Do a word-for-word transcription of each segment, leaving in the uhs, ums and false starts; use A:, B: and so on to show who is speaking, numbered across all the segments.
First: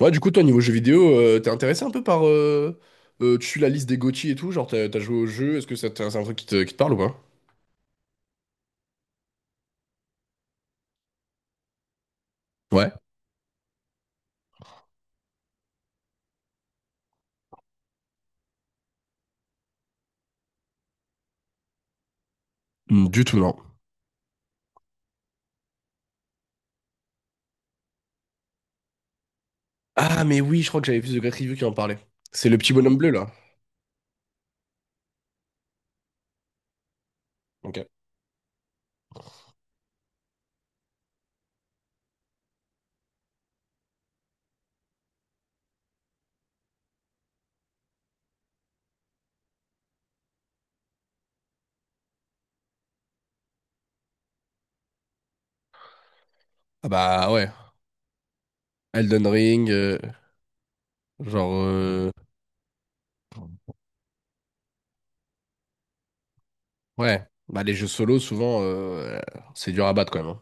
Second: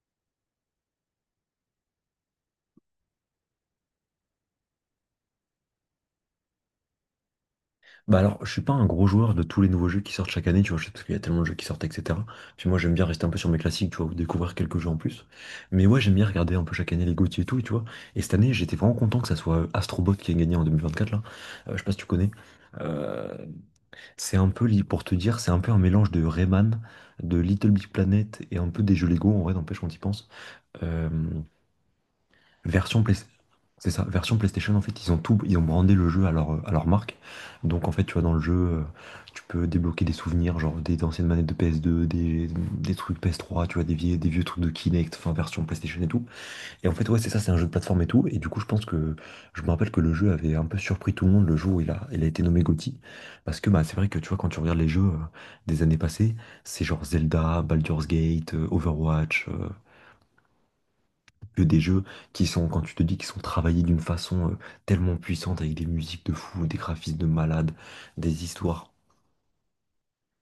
A: Ouais, du coup, toi, niveau jeux vidéo, euh, t'es intéressé un peu par... euh, euh, tu suis la liste des goty et tout, genre t'as t'as joué au jeu, est-ce que ça te- c'est un truc qui te, qui te parle ou pas?
B: Bah alors, je suis pas un gros joueur de tous les nouveaux jeux qui sortent chaque année, tu vois, je sais parce qu'il y a tellement de jeux qui sortent, et cetera. Puis moi,
A: Ouais.
B: j'aime bien rester un peu sur mes classiques, tu vois, ou découvrir quelques jeux en plus. Mais ouais, j'aime bien regarder un peu chaque année les G O T Y et tout, et tu vois. Et cette année, j'étais vraiment content que ça soit Astro Bot qui ait gagné en vingt vingt-quatre, là. Euh, je sais pas si tu connais.
A: Hmm, du
B: Euh,
A: tout, non.
B: c'est un peu, li- Pour te dire, c'est un peu un mélange de Rayman, de Little Big Planet et un peu des jeux Lego, en vrai, n'empêche quand y
A: Ah,
B: pense.
A: mais oui, je crois que j'avais
B: Euh,
A: vu The Great Review qui en parlait. C'est le petit bonhomme
B: Version
A: bleu,
B: Play-
A: là.
B: C'est ça, version PlayStation. En fait, ils ont tout, ils ont brandé le jeu à leur, à leur marque.
A: Ok.
B: Donc, en fait, tu vois, dans le jeu, euh, tu peux débloquer des souvenirs, genre des anciennes manettes de P S deux, des, des trucs P S trois, tu vois, des vieux, des vieux trucs de Kinect, enfin, version PlayStation et tout. Et en fait, ouais, c'est ça, c'est un jeu de plateforme et tout. Et du coup, je pense que, je me rappelle que le jeu avait un peu surpris tout le monde le jour où il a, il a été nommé G O T Y. Parce que, bah, c'est vrai que, tu vois, quand tu regardes les jeux euh, des années passées, c'est
A: Ah,
B: genre
A: bah ouais.
B: Zelda, Baldur's Gate, euh,
A: Elden
B: Overwatch, euh,
A: Ring, euh, genre...
B: que des jeux
A: euh,
B: qui sont, quand tu te dis qui sont travaillés d'une façon euh, tellement puissante avec des musiques de fou, des graphismes
A: ouais.
B: de
A: Bah,
B: malade,
A: les jeux solo,
B: des
A: souvent,
B: histoires.
A: euh, c'est dur à battre quand même,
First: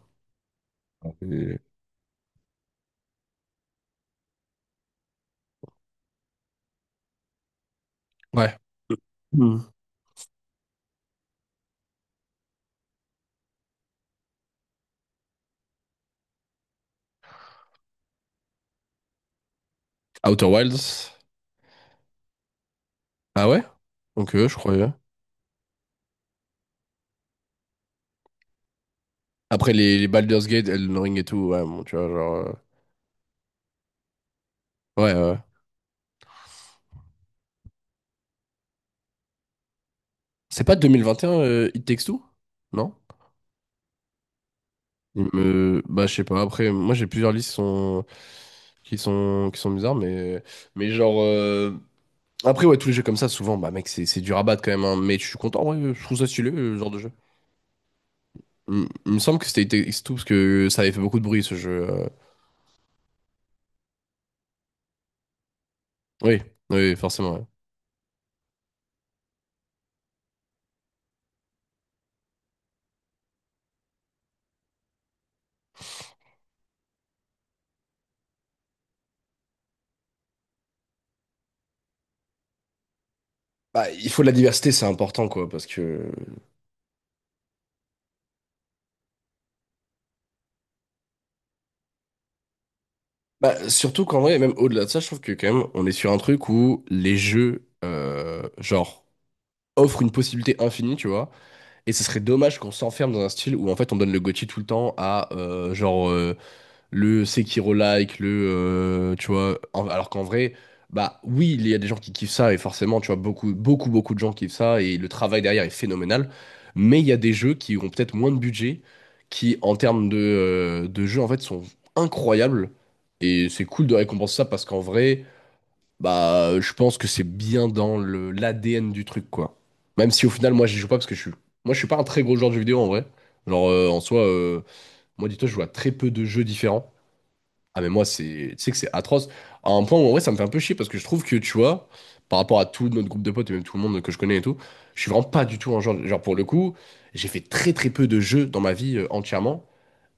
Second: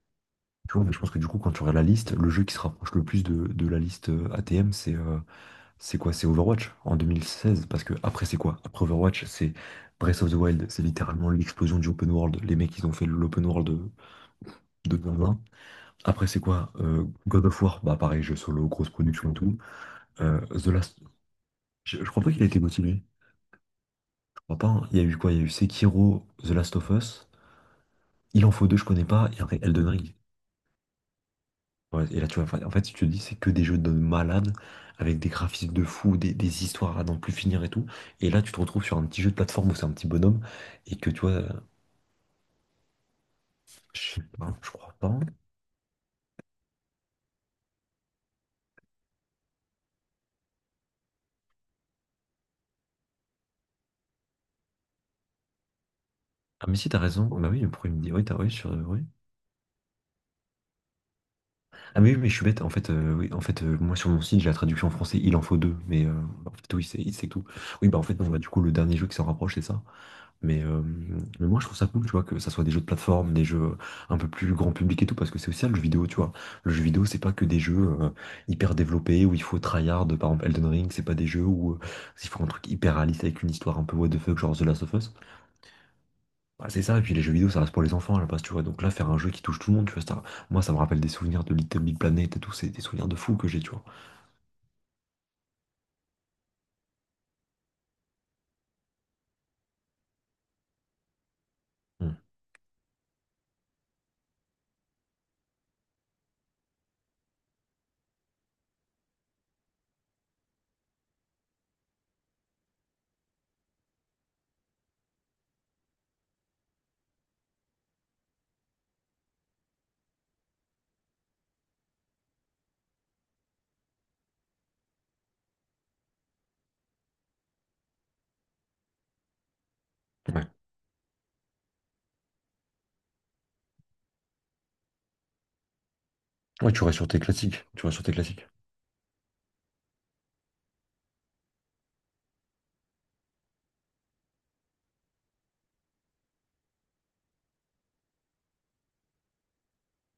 B: Tu vois, mais je pense
A: hein.
B: que du coup, quand
A: Euh,
B: tu regardes la liste, le jeu qui se rapproche le plus de, de la liste euh, A T M, c'est euh, c'est quoi? C'est Overwatch en deux mille seize. Parce que après, c'est
A: ouais.
B: quoi? Après Overwatch, c'est
A: Hmm.
B: Breath of the Wild, c'est littéralement l'explosion du open world. Les mecs, ils ont fait l'open world de, de deux mille vingt. Après, c'est quoi? Euh, God of War, bah pareil, jeu solo, grosse production et tout. Euh,
A: Outer
B: The Last.
A: Wilds.
B: Je, je crois pas qu'il a été motivé.
A: Ah ouais? Ok, je
B: Crois pas, hein.
A: croyais.
B: Il y a eu quoi? Il y a eu Sekiro, The Last of Us. Il en faut deux, je connais pas. Et après,
A: Après
B: Elden
A: les, les
B: Ring.
A: Baldur's Gate, Elden Ring et tout, ouais, bon, tu
B: Ouais,
A: vois,
B: et là,
A: genre...
B: tu vois,
A: euh,
B: enfin, en fait, si tu te dis, c'est que des jeux de malades,
A: ouais,
B: avec des
A: ouais.
B: graphismes de fou, des, des histoires à n'en plus finir et tout. Et là, tu te retrouves sur un petit jeu de plateforme où c'est un petit bonhomme,
A: C'est pas
B: et que tu vois,
A: deux mille vingt et un,
B: euh,
A: euh, It Takes Two? Non?
B: je sais pas, je crois pas.
A: Il me... bah, je sais pas, après moi j'ai plusieurs listes qui sont... qui sont qui sont bizarres, mais mais genre euh, après, ouais, tous les jeux comme ça souvent, bah mec, c'est c'est du rabat quand même, hein. Mais je suis content, ouais, je trouve ça stylé,
B: Ah, mais
A: le
B: si,
A: genre de
B: t'as
A: jeu.
B: raison. Bah oui, mais pourquoi il me dit, oui, t'as, oui, sur,
A: Il,
B: oui.
A: il me semble que c'était It Takes Two parce que ça avait fait beaucoup de bruit, ce jeu.
B: Ah,
A: euh.
B: mais oui, mais je suis bête. En fait, euh, oui, en fait, euh, moi, sur mon site, j'ai la traduction en français, il en faut deux. Mais euh,
A: Oui,
B: en fait, oui,
A: oui, forcément, ouais.
B: tout. Oui, bah en fait, bon, bah, du coup, le dernier jeu qui s'en rapproche, c'est ça. Mais, euh, mais moi, je trouve ça cool, tu vois, que ça soit des jeux de plateforme, des jeux un peu plus grand public et tout, parce que c'est aussi ça, le jeu vidéo, tu vois. Le jeu vidéo, c'est pas que des jeux euh, hyper développés où il faut tryhard, par exemple Elden Ring, c'est pas des jeux où euh, il faut un truc hyper réaliste avec une histoire un
A: Bah,
B: peu what
A: il
B: the
A: faut de la
B: fuck, genre The
A: diversité,
B: Last
A: c'est
B: of Us.
A: important, quoi, parce que
B: Bah, c'est ça, et puis les jeux vidéo, ça reste pour les enfants à la base, tu vois. Donc là, faire un jeu qui touche tout le monde, tu vois, ça, moi, ça me rappelle des souvenirs de Little Big Planet et tout, c'est des souvenirs de fou que j'ai,
A: bah,
B: tu vois.
A: surtout qu'en vrai, même au-delà de ça, je trouve que quand même on est sur un truc où les jeux euh, genre offrent une possibilité infinie, tu vois. Et ce
B: Mm.
A: serait dommage qu'on s'enferme dans un style où en fait on donne le goty tout le temps à euh, genre euh, le Sekiro-like, le euh, tu vois, en- alors qu'en vrai, bah oui, il y a des gens qui kiffent ça et forcément, tu vois, beaucoup, beaucoup, beaucoup de gens kiffent ça et le travail derrière est phénoménal. Mais il y a des jeux qui ont peut-être moins de budget, qui en termes de, euh, de jeux en fait sont incroyables, et c'est cool de récompenser ça, parce qu'en vrai. Bah, euh, je pense que c'est bien dans le l'A D N du truc, quoi. Même si au
B: Ouais.
A: final, moi, j'y joue pas parce que je suis, moi, je suis pas un très gros joueur de jeux vidéo en vrai. Genre, euh, en soi, euh, moi, dis-toi, je joue à très peu de jeux
B: Ouais, tu
A: différents.
B: restes sur tes classiques,
A: Ah,
B: tu
A: mais
B: restes
A: moi,
B: sur tes classiques.
A: c'est, tu sais que c'est atroce. À un point où en vrai, ça me fait un peu chier parce que je trouve que, tu vois, par rapport à tout notre groupe de potes et même tout le monde que je connais et tout, je suis vraiment pas du tout un genre, genre pour le coup, j'ai fait très très peu de jeux dans ma vie euh, entièrement.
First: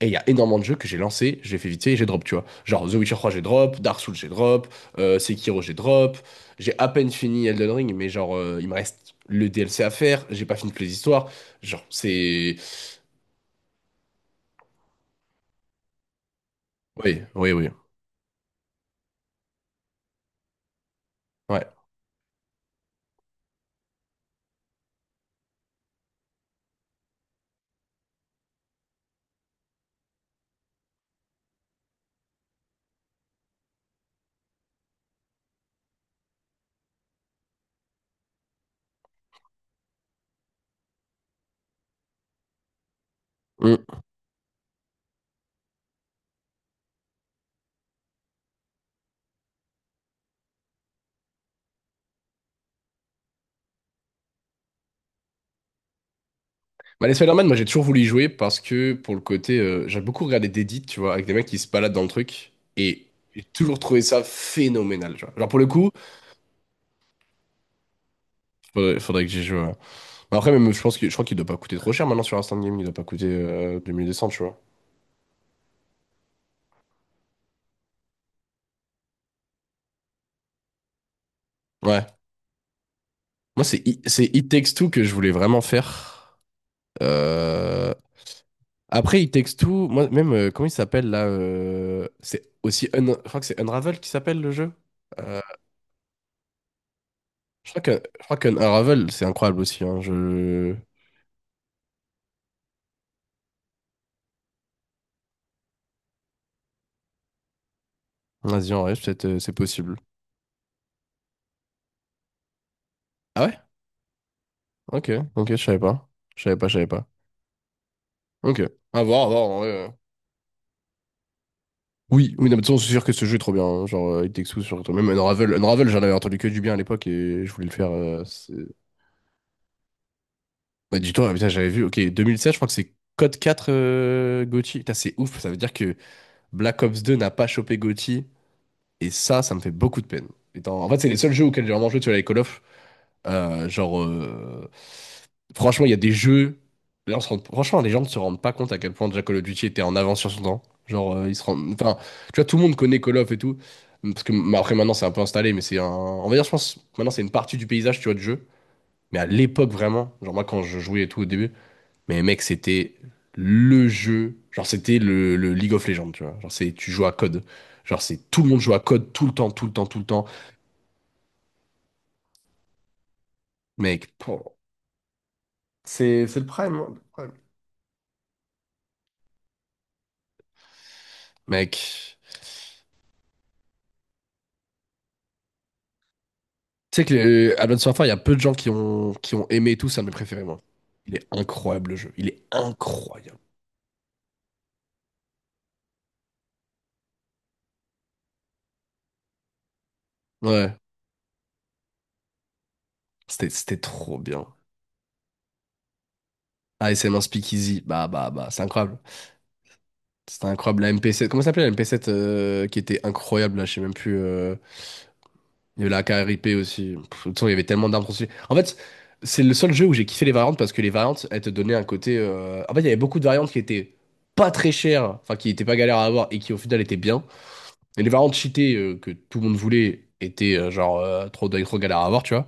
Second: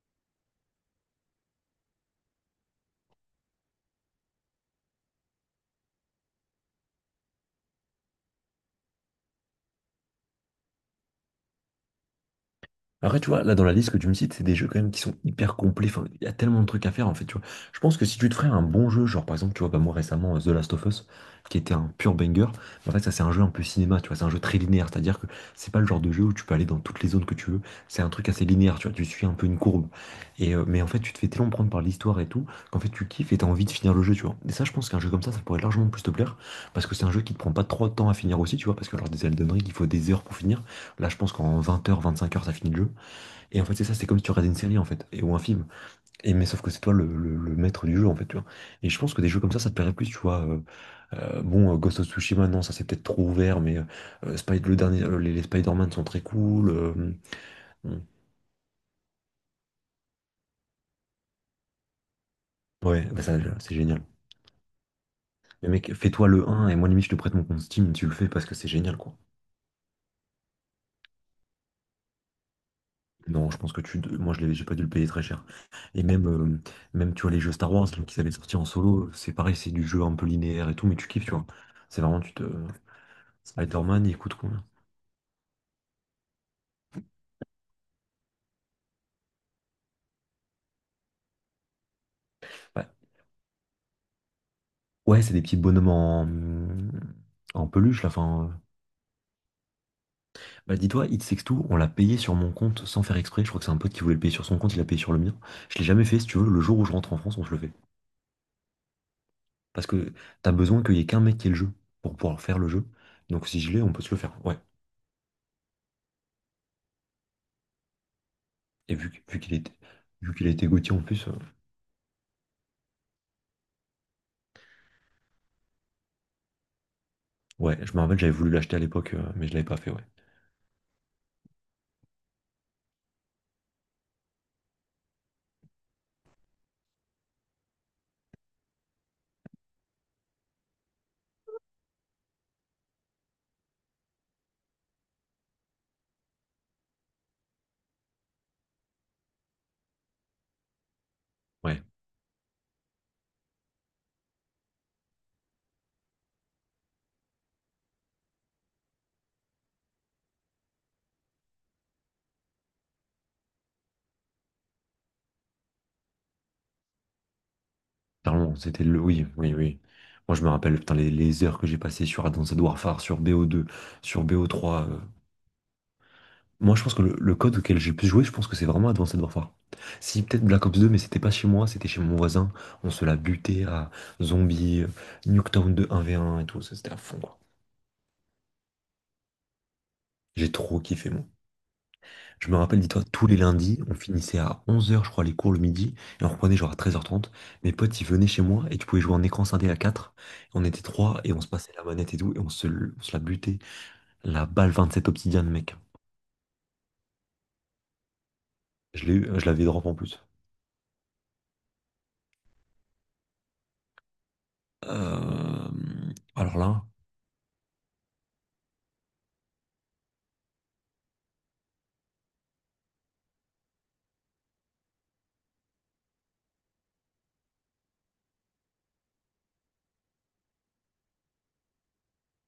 A: Et il y a énormément de jeux que j'ai lancés, j'ai fait vite fait et j'ai drop, tu vois. Genre The Witcher trois, j'ai drop, Dark Souls, j'ai drop, euh, Sekiro, j'ai drop. J'ai à peine fini Elden Ring, mais genre, euh, il me reste le D L C à faire, j'ai pas fini toutes les histoires. Genre, c'est.
B: Après, tu vois, là, dans la liste que tu me cites, c'est des jeux quand même qui sont hyper complets. Enfin, il y a tellement de trucs à faire, en
A: Oui,
B: fait, tu vois.
A: oui, oui.
B: Je pense que si tu te ferais un bon jeu, genre, par exemple, tu vois, bah, moi, récemment, euh, The Last of Us, qui
A: Ouais.
B: était un pur banger, mais en fait, ça, c'est un jeu un peu cinéma, tu vois, c'est un jeu très linéaire, c'est-à-dire que c'est pas le genre de jeu où tu peux aller dans toutes les zones que tu veux. C'est un truc assez linéaire, tu vois, tu suis un peu une courbe. Et, euh, mais en fait, tu te fais tellement prendre par l'histoire et tout, qu'en fait, tu kiffes et t'as envie de finir le jeu, tu vois. Et ça, je pense qu'un jeu comme ça, ça pourrait largement plus te plaire, parce que c'est un jeu qui te prend pas trop de temps à finir aussi, tu vois, parce que lors des Elden Ring, il faut des heures pour finir. Là, je pense qu'en vingt heures vingt-cinq heures ça finit le jeu. Et en fait,
A: Mm.
B: c'est ça, c'est comme si tu regardais une série, en fait, et, ou un film. Et, mais sauf que c'est toi le, le- le maître du jeu, en fait, tu vois. Et je pense que des jeux comme ça, ça te plairait plus, tu vois. Euh, euh, bon, euh, Ghost of Tsushima, non, ça c'est peut-être trop ouvert, mais euh, euh, Spy- le dernier, euh, les, les Spider-Man sont très cool. euh,
A: Bah, les Spider-Man, moi j'ai toujours voulu
B: hum,
A: y jouer parce que pour le côté. Euh, j'ai beaucoup regardé d'edits, tu vois, avec des mecs qui se baladent dans le truc, et
B: ouais, bah ça,
A: j'ai
B: c'est
A: toujours trouvé
B: génial.
A: ça phénoménal, tu vois. Genre, pour le
B: Mais
A: coup,
B: mec, fais-toi le un et moi, limite, je te prête mon compte Steam, tu le fais parce que c'est génial,
A: faudrait,
B: quoi.
A: faudrait que j'y joue, ouais. Mais après, même, je pense que, je crois qu'il doit pas coûter trop cher maintenant sur Instant Game, il doit pas coûter
B: Non, je pense
A: euh,
B: que tu.
A: deux mille deux cents,
B: Moi, je
A: tu
B: l'ai,
A: vois.
B: j'ai pas dû le payer très cher. Et même, euh, même tu vois, les jeux Star Wars, là, qu'ils avaient sortis en solo, c'est pareil, c'est du jeu un peu linéaire et tout, mais tu kiffes, tu vois. C'est
A: Ouais.
B: vraiment, tu te,
A: Moi, c'est I-
B: Spider-Man, il
A: c'est
B: coûte
A: It
B: combien?
A: Takes Two que je voulais vraiment faire. Euh, Après, It Takes Two, moi, même, euh, comment il s'appelle là, euh, c'est
B: Ouais,
A: aussi. Un- Je crois que c'est Unravel qui s'appelle le jeu.
B: ouais, c'est
A: Euh,
B: des petits bonhommes en, en
A: Je crois que,
B: peluche, là.
A: je crois
B: Enfin,
A: qu'Unravel, c'est incroyable aussi, hein.
B: euh,
A: Je...
B: bah, dis-toi, It Takes Two, on l'a payé sur mon compte sans faire exprès. Je crois que c'est un pote qui voulait le payer sur son compte, il l'a payé sur le mien. Je l'ai jamais fait, si tu veux. Le jour où je rentre en France, on se le fait.
A: Vas-y, en vrai, peut-être, euh, c'est
B: Parce
A: possible.
B: que t'as besoin qu'il y ait qu'un mec qui ait le jeu pour pouvoir faire le jeu.
A: Ah
B: Donc
A: ouais?
B: si je l'ai, on peut se le faire. Ouais.
A: Ok, ok, je savais pas. Je savais pas, je savais pas. Ok.
B: Et
A: À
B: vu, que-
A: voir, à
B: vu
A: voir,
B: qu'il
A: en vrai,
B: était,
A: euh.
B: vu qu'il a été Gauthier en plus, euh,
A: Oui, oui, non, mais de toute façon, c'est sûr que ce jeu est trop bien, hein. Genre, euh, It Takes Two, surtout. Même Unravel, Unravel, j'en avais entendu que du bien à l'époque et je voulais le
B: ouais,
A: faire.
B: je me rappelle,
A: euh,
B: j'avais
A: c'est-
B: voulu l'acheter à l'époque, euh, mais je l'avais pas fait, ouais.
A: Bah, dis-toi, ah, putain, j'avais vu, ok, deux mille sept, je crois que c'est Code quatre, euh, goty. Putain, c'est ouf, ça veut dire que Black Ops deux n'a pas chopé goty, et ça, ça me fait beaucoup de peine. Étant- En fait, c'est les seuls jeux auxquels j'ai vraiment joué, tu vois, les Call of. Euh, genre, euh, franchement, il y a des jeux. Là, on se rend- Franchement, les gens ne se rendent pas compte à quel point déjà Call of Duty était en avance sur son temps. Genre, euh, ils se rendent.
B: Ouais,
A: Enfin, tu vois, tout le monde connaît Call of et tout. Parce que bah, après, maintenant, c'est un peu installé, mais c'est un. On va dire, je pense, maintenant, c'est une partie du paysage, tu vois, du jeu. Mais à l'époque, vraiment, genre, moi, quand je jouais et tout au début. Mais mec, c'était le jeu. Genre, c'était le, le League of Legends, tu vois. Genre, c'est, tu joues à code. Genre, c'est tout le
B: clairement,
A: monde joue à
B: c'était le.
A: code
B: Oui,
A: tout le temps,
B: oui,
A: tout le
B: oui.
A: temps, tout le temps.
B: Moi, je me rappelle, putain, les, les heures que j'ai passées sur Advanced Warfare, sur B O deux,
A: Mec,
B: sur
A: pour-
B: B O trois. euh.
A: c'est c'est le prime,
B: Moi, je
A: hein,
B: pense
A: le
B: que le, le
A: prime.
B: code auquel j'ai le plus joué, je pense que c'est vraiment Advanced Warfare. Si, peut-être Black Ops deux, mais c'était pas chez moi,
A: Mec,
B: c'était chez mon voisin. On se l'a buté à Zombie, euh, Nuketown deux un v un et tout. Ça, c'était
A: tu
B: à
A: sais que
B: fond, quoi.
A: le, Advance Warfare, il y a peu de gens qui ont, qui ont aimé et tout, ça mes préférés,
B: J'ai
A: moi.
B: trop kiffé,
A: Il
B: moi.
A: est incroyable, le jeu. Il est
B: Je me rappelle, dis-toi, tous les
A: incroyable.
B: lundis, on finissait à onze heures, je crois, les cours le midi, et on reprenait genre à treize heures trente. Mes potes, ils venaient chez moi, et tu pouvais jouer en écran scindé à quatre. On
A: Ouais,
B: était trois et on se passait la manette et tout, et on se, on se la
A: c'était
B: butait.
A: c'était trop
B: La
A: bien.
B: balle sept obsidienne, mec.
A: A S M un Speakeasy, bah, bah, bah, c'est incroyable.
B: Je l'ai eu, je l'avais drop en plus.
A: C'était incroyable. La M P sept, comment ça s'appelait la M P sept, euh, qui était incroyable, là, je sais même plus. euh,
B: Euh,
A: Il y avait la KRIP
B: Alors là,
A: aussi. Pff, de toute façon, il y avait tellement d'armes trop... En fait, c'est le seul jeu où j'ai kiffé les variantes, parce que les variantes, elles te donnaient un côté. euh, En fait, il y avait beaucoup de variantes qui étaient pas très chères, enfin, qui étaient pas galères à avoir et qui au final étaient bien. Et les variantes cheatées, euh, que tout le monde voulait, étaient euh, genre euh, trop, trop galères à avoir, tu vois.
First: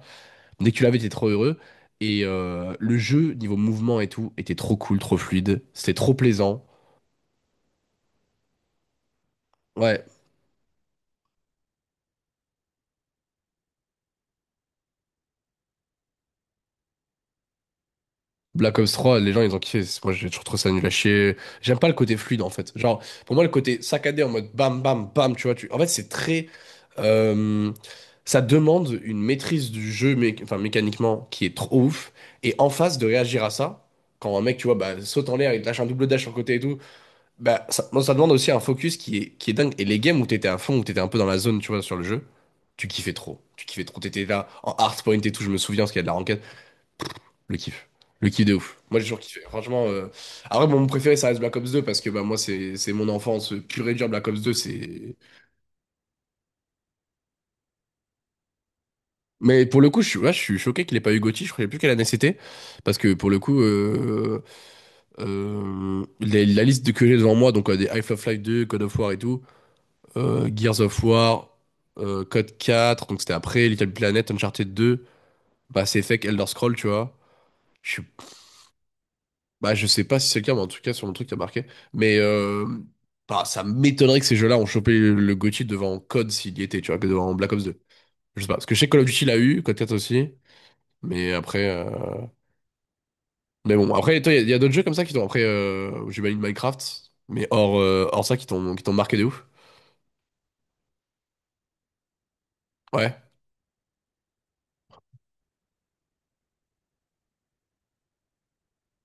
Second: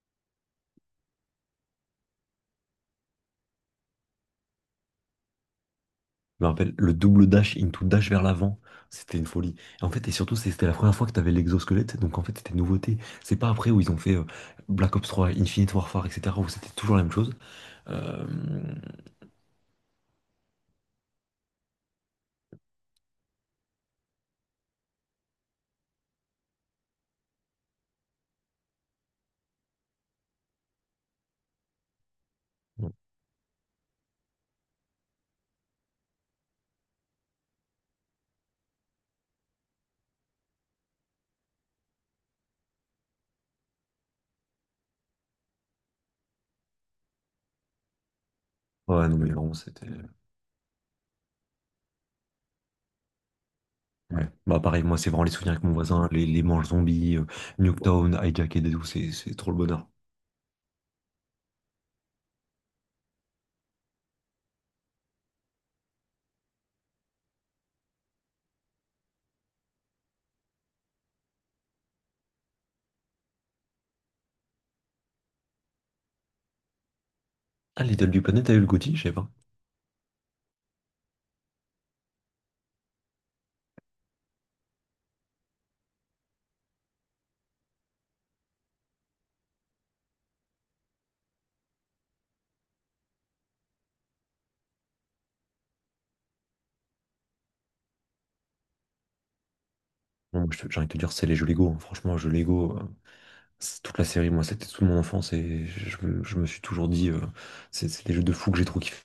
A: Dès que tu l'avais, t'étais trop heureux. Et euh, le jeu, niveau mouvement et tout, était trop cool, trop fluide. C'était trop
B: je me
A: plaisant.
B: rappelle, le double dash into dash vers l'avant, c'était une folie. Et en
A: Ouais,
B: fait, et surtout, c'est- c'était la première fois que t'avais l'exosquelette, donc en fait, c'était une nouveauté. C'est pas après où ils ont fait euh, Black Ops trois, Infinite Warfare, et cetera, où c'était toujours la même chose. Euh,
A: Black Ops trois, les gens ils ont kiffé. C'est- Moi j'ai toujours trouvé ça nul à chier. J'aime pas le côté fluide en fait. Genre, pour moi le côté saccadé en mode bam bam bam, tu vois. Tu... En fait, c'est très. euh, Ça demande une maîtrise du jeu mé- enfin, mécaniquement qui est trop ouf. Et en
B: Ouais,
A: face de réagir à ça, quand un mec, tu vois, bah, saute en l'air, il te lâche un double dash sur le côté et tout, bah, ça, moi, ça demande aussi un focus qui est, qui est dingue. Et les games où t'étais à fond, où t'étais un peu dans la zone, tu vois, sur le jeu, tu kiffais trop. Tu kiffais trop. T'étais là en hardpoint et tout, je me souviens, parce qu'il y a de la ranked. Le kiff. Le kiff de ouf. Moi, j'ai
B: non,
A: toujours
B: mais
A: kiffé.
B: vraiment,
A: Franchement,
B: c'était.
A: euh, après, bon, mon préféré, ça reste Black Ops deux parce que bah, moi, c'est c'est mon enfance pure et dure. Black
B: Ouais.
A: Ops deux,
B: Bah, pareil, moi, c'est
A: c'est.
B: vraiment les souvenirs avec mon voisin, les, les manches zombies, euh, Nuketown, Hijacked et tout, c'est c'est trop le
A: Mais pour
B: bonheur.
A: le coup, je suis, ouais, je suis choqué qu'il ait pas eu goty. Je ne savais plus quelle année c'était. Parce que pour le coup, euh, euh, les- la liste de- que j'ai devant moi, donc euh, des Half of Life deux, Code of War et tout, euh, Gears of War, euh, Code quatre, donc c'était après, Little Planet, Uncharted deux, Mass Effect, Elder Scrolls, tu vois.
B: Ah,
A: Je suis...
B: Little Big Planet, t'as eu le gothi? Je sais pas.
A: Bah, je sais pas si c'est le cas, mais en tout cas, sur le truc, t'as marqué. Mais euh, bah, ça m'étonnerait que ces jeux-là ont chopé le, le goty devant COD s'il y était, tu vois, que devant Black Ops deux. Je sais pas. Parce que je sais que Call of Duty l'a eu, COD quatre aussi. Mais après. euh, Mais bon, après, toi, il y a, il y a d'autres jeux comme ça qui t'ont. Après, euh... j'imagine Minecraft. Mais hors, euh, hors ça, qui t'ont qui t'ont marqué de ouf.
B: Non, moi, je te- j'ai envie de te dire, c'est les jeux Lego, hein. Franchement, les jeux Lego, euh,
A: Ouais.
B: c'est toute la série, moi, c'était toute mon enfance et je, me je me suis toujours dit, euh, c'est c'est des jeux de fou que j'ai trop kiffé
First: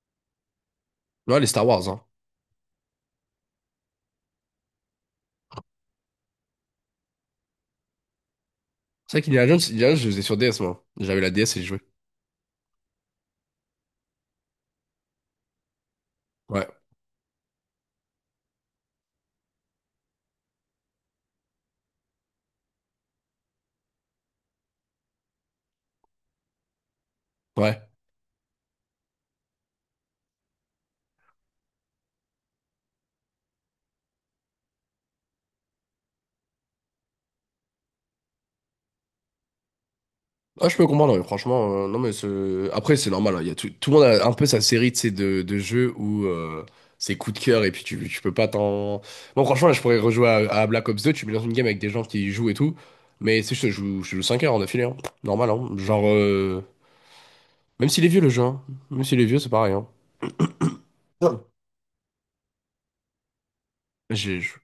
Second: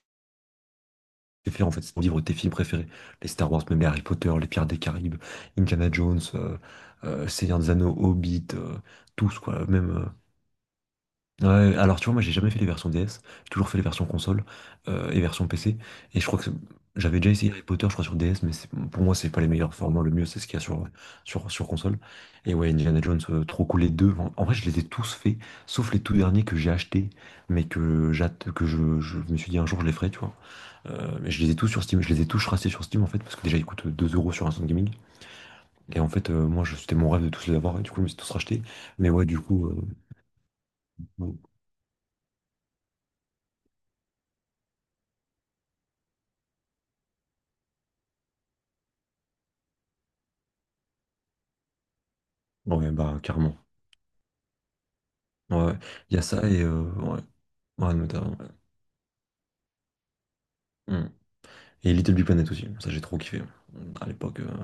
A: Ouais, les Star
B: faire, en fait.
A: Wars,
B: C'est mon
A: hein.
B: livre, de tes films préférés. Les Star Wars, même les Harry Potter, les Pirates des Caraïbes, Indiana Jones, euh, euh, Seigneur des Anneaux, Hobbit, euh,
A: C'est vrai
B: tous,
A: qu'Indiana Jones,
B: quoi.
A: Indiana
B: Même.
A: Jones, je
B: euh,
A: les faisais sur D S, moi. J'avais la D S et j'y
B: Ouais,
A: jouais.
B: alors tu vois, moi j'ai jamais fait les versions D S, j'ai toujours fait les versions console euh, et version P C. Et je crois que c'est-
A: Ouais.
B: j'avais déjà essayé Harry Potter, je crois, sur D S, mais c'est- pour moi c'est pas les meilleurs formats, le mieux c'est ce qu'il y a sur, sur, sur console. Et ouais, Indiana Jones, euh, trop cool les deux. En, en vrai, je les ai tous faits, sauf les tout derniers que j'ai achetés, mais
A: Ouais.
B: que j'atte que je, je me suis dit un jour je les ferai, tu vois. Euh, mais je les ai tous sur Steam, je les ai tous rachetés sur Steam en fait, parce que déjà ils coûtent deux euros sur Instant Gaming. Et en fait, euh, moi je- c'était mon rêve de tous les avoir, et du coup je me suis tous rachetés. Mais ouais, du coup, euh,
A: Ah, je peux comprendre, ouais,
B: bon,
A: franchement, euh, non, mais ce- après, c'est normal, hein, il y a tout... tout le monde a un peu sa série de ces de... de jeux où euh, c'est coup de cœur et puis tu, tu peux pas t'en. Bon, franchement, là, je pourrais rejouer à... à Black Ops deux. Tu me lances une game avec des gens qui y jouent et tout.
B: ouais, bah
A: Mais c'est
B: carrément.
A: juste, je joue, je joue cinq heures en affilée, hein. Normal, hein.
B: Ouais,
A: Genre,
B: il y a ça
A: euh,
B: et euh, ouais,
A: même
B: ouais,
A: s'il est vieux le
B: notamment,
A: jeu,
B: ouais.
A: hein. Même s'il est vieux, c'est pareil. Hein.
B: Hmm.
A: Non.
B: Et Little Big Planet aussi, ça j'ai trop kiffé. À
A: J'ai-
B: l'époque, euh,
A: je-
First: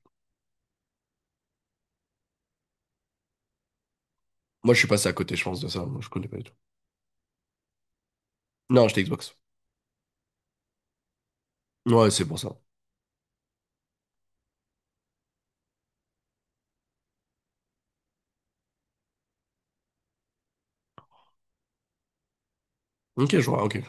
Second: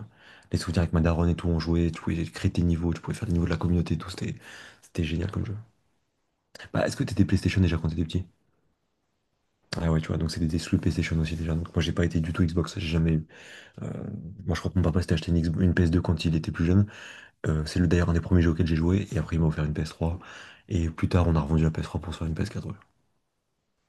B: les souvenirs avec ma daronne et tout, on jouait, tu pouvais créer tes niveaux, tu pouvais faire les niveaux de la communauté et tout, c'était
A: Moi, je suis
B: c'était
A: passé à
B: génial
A: côté, je
B: comme jeu.
A: pense, de ça. Moi, je connais pas du tout.
B: Bah, est-ce que t'étais PlayStation déjà quand t'étais petit?
A: Non, j'étais Xbox.
B: Ah ouais, tu vois, donc c'était des exclus PlayStation aussi déjà. Donc moi j'ai pas
A: Ouais,
B: été
A: c'est
B: du
A: pour
B: tout
A: ça.
B: Xbox, j'ai jamais eu. Euh, Moi je crois que mon papa s'était acheté une, X- une P S deux quand il était plus jeune. Euh, c'est le d'ailleurs un des premiers jeux auxquels j'ai joué et après il m'a offert une P S trois. Et plus tard on a revendu la P S trois pour se faire une P S quatre, ouais.
A: Ok, je vois, ok.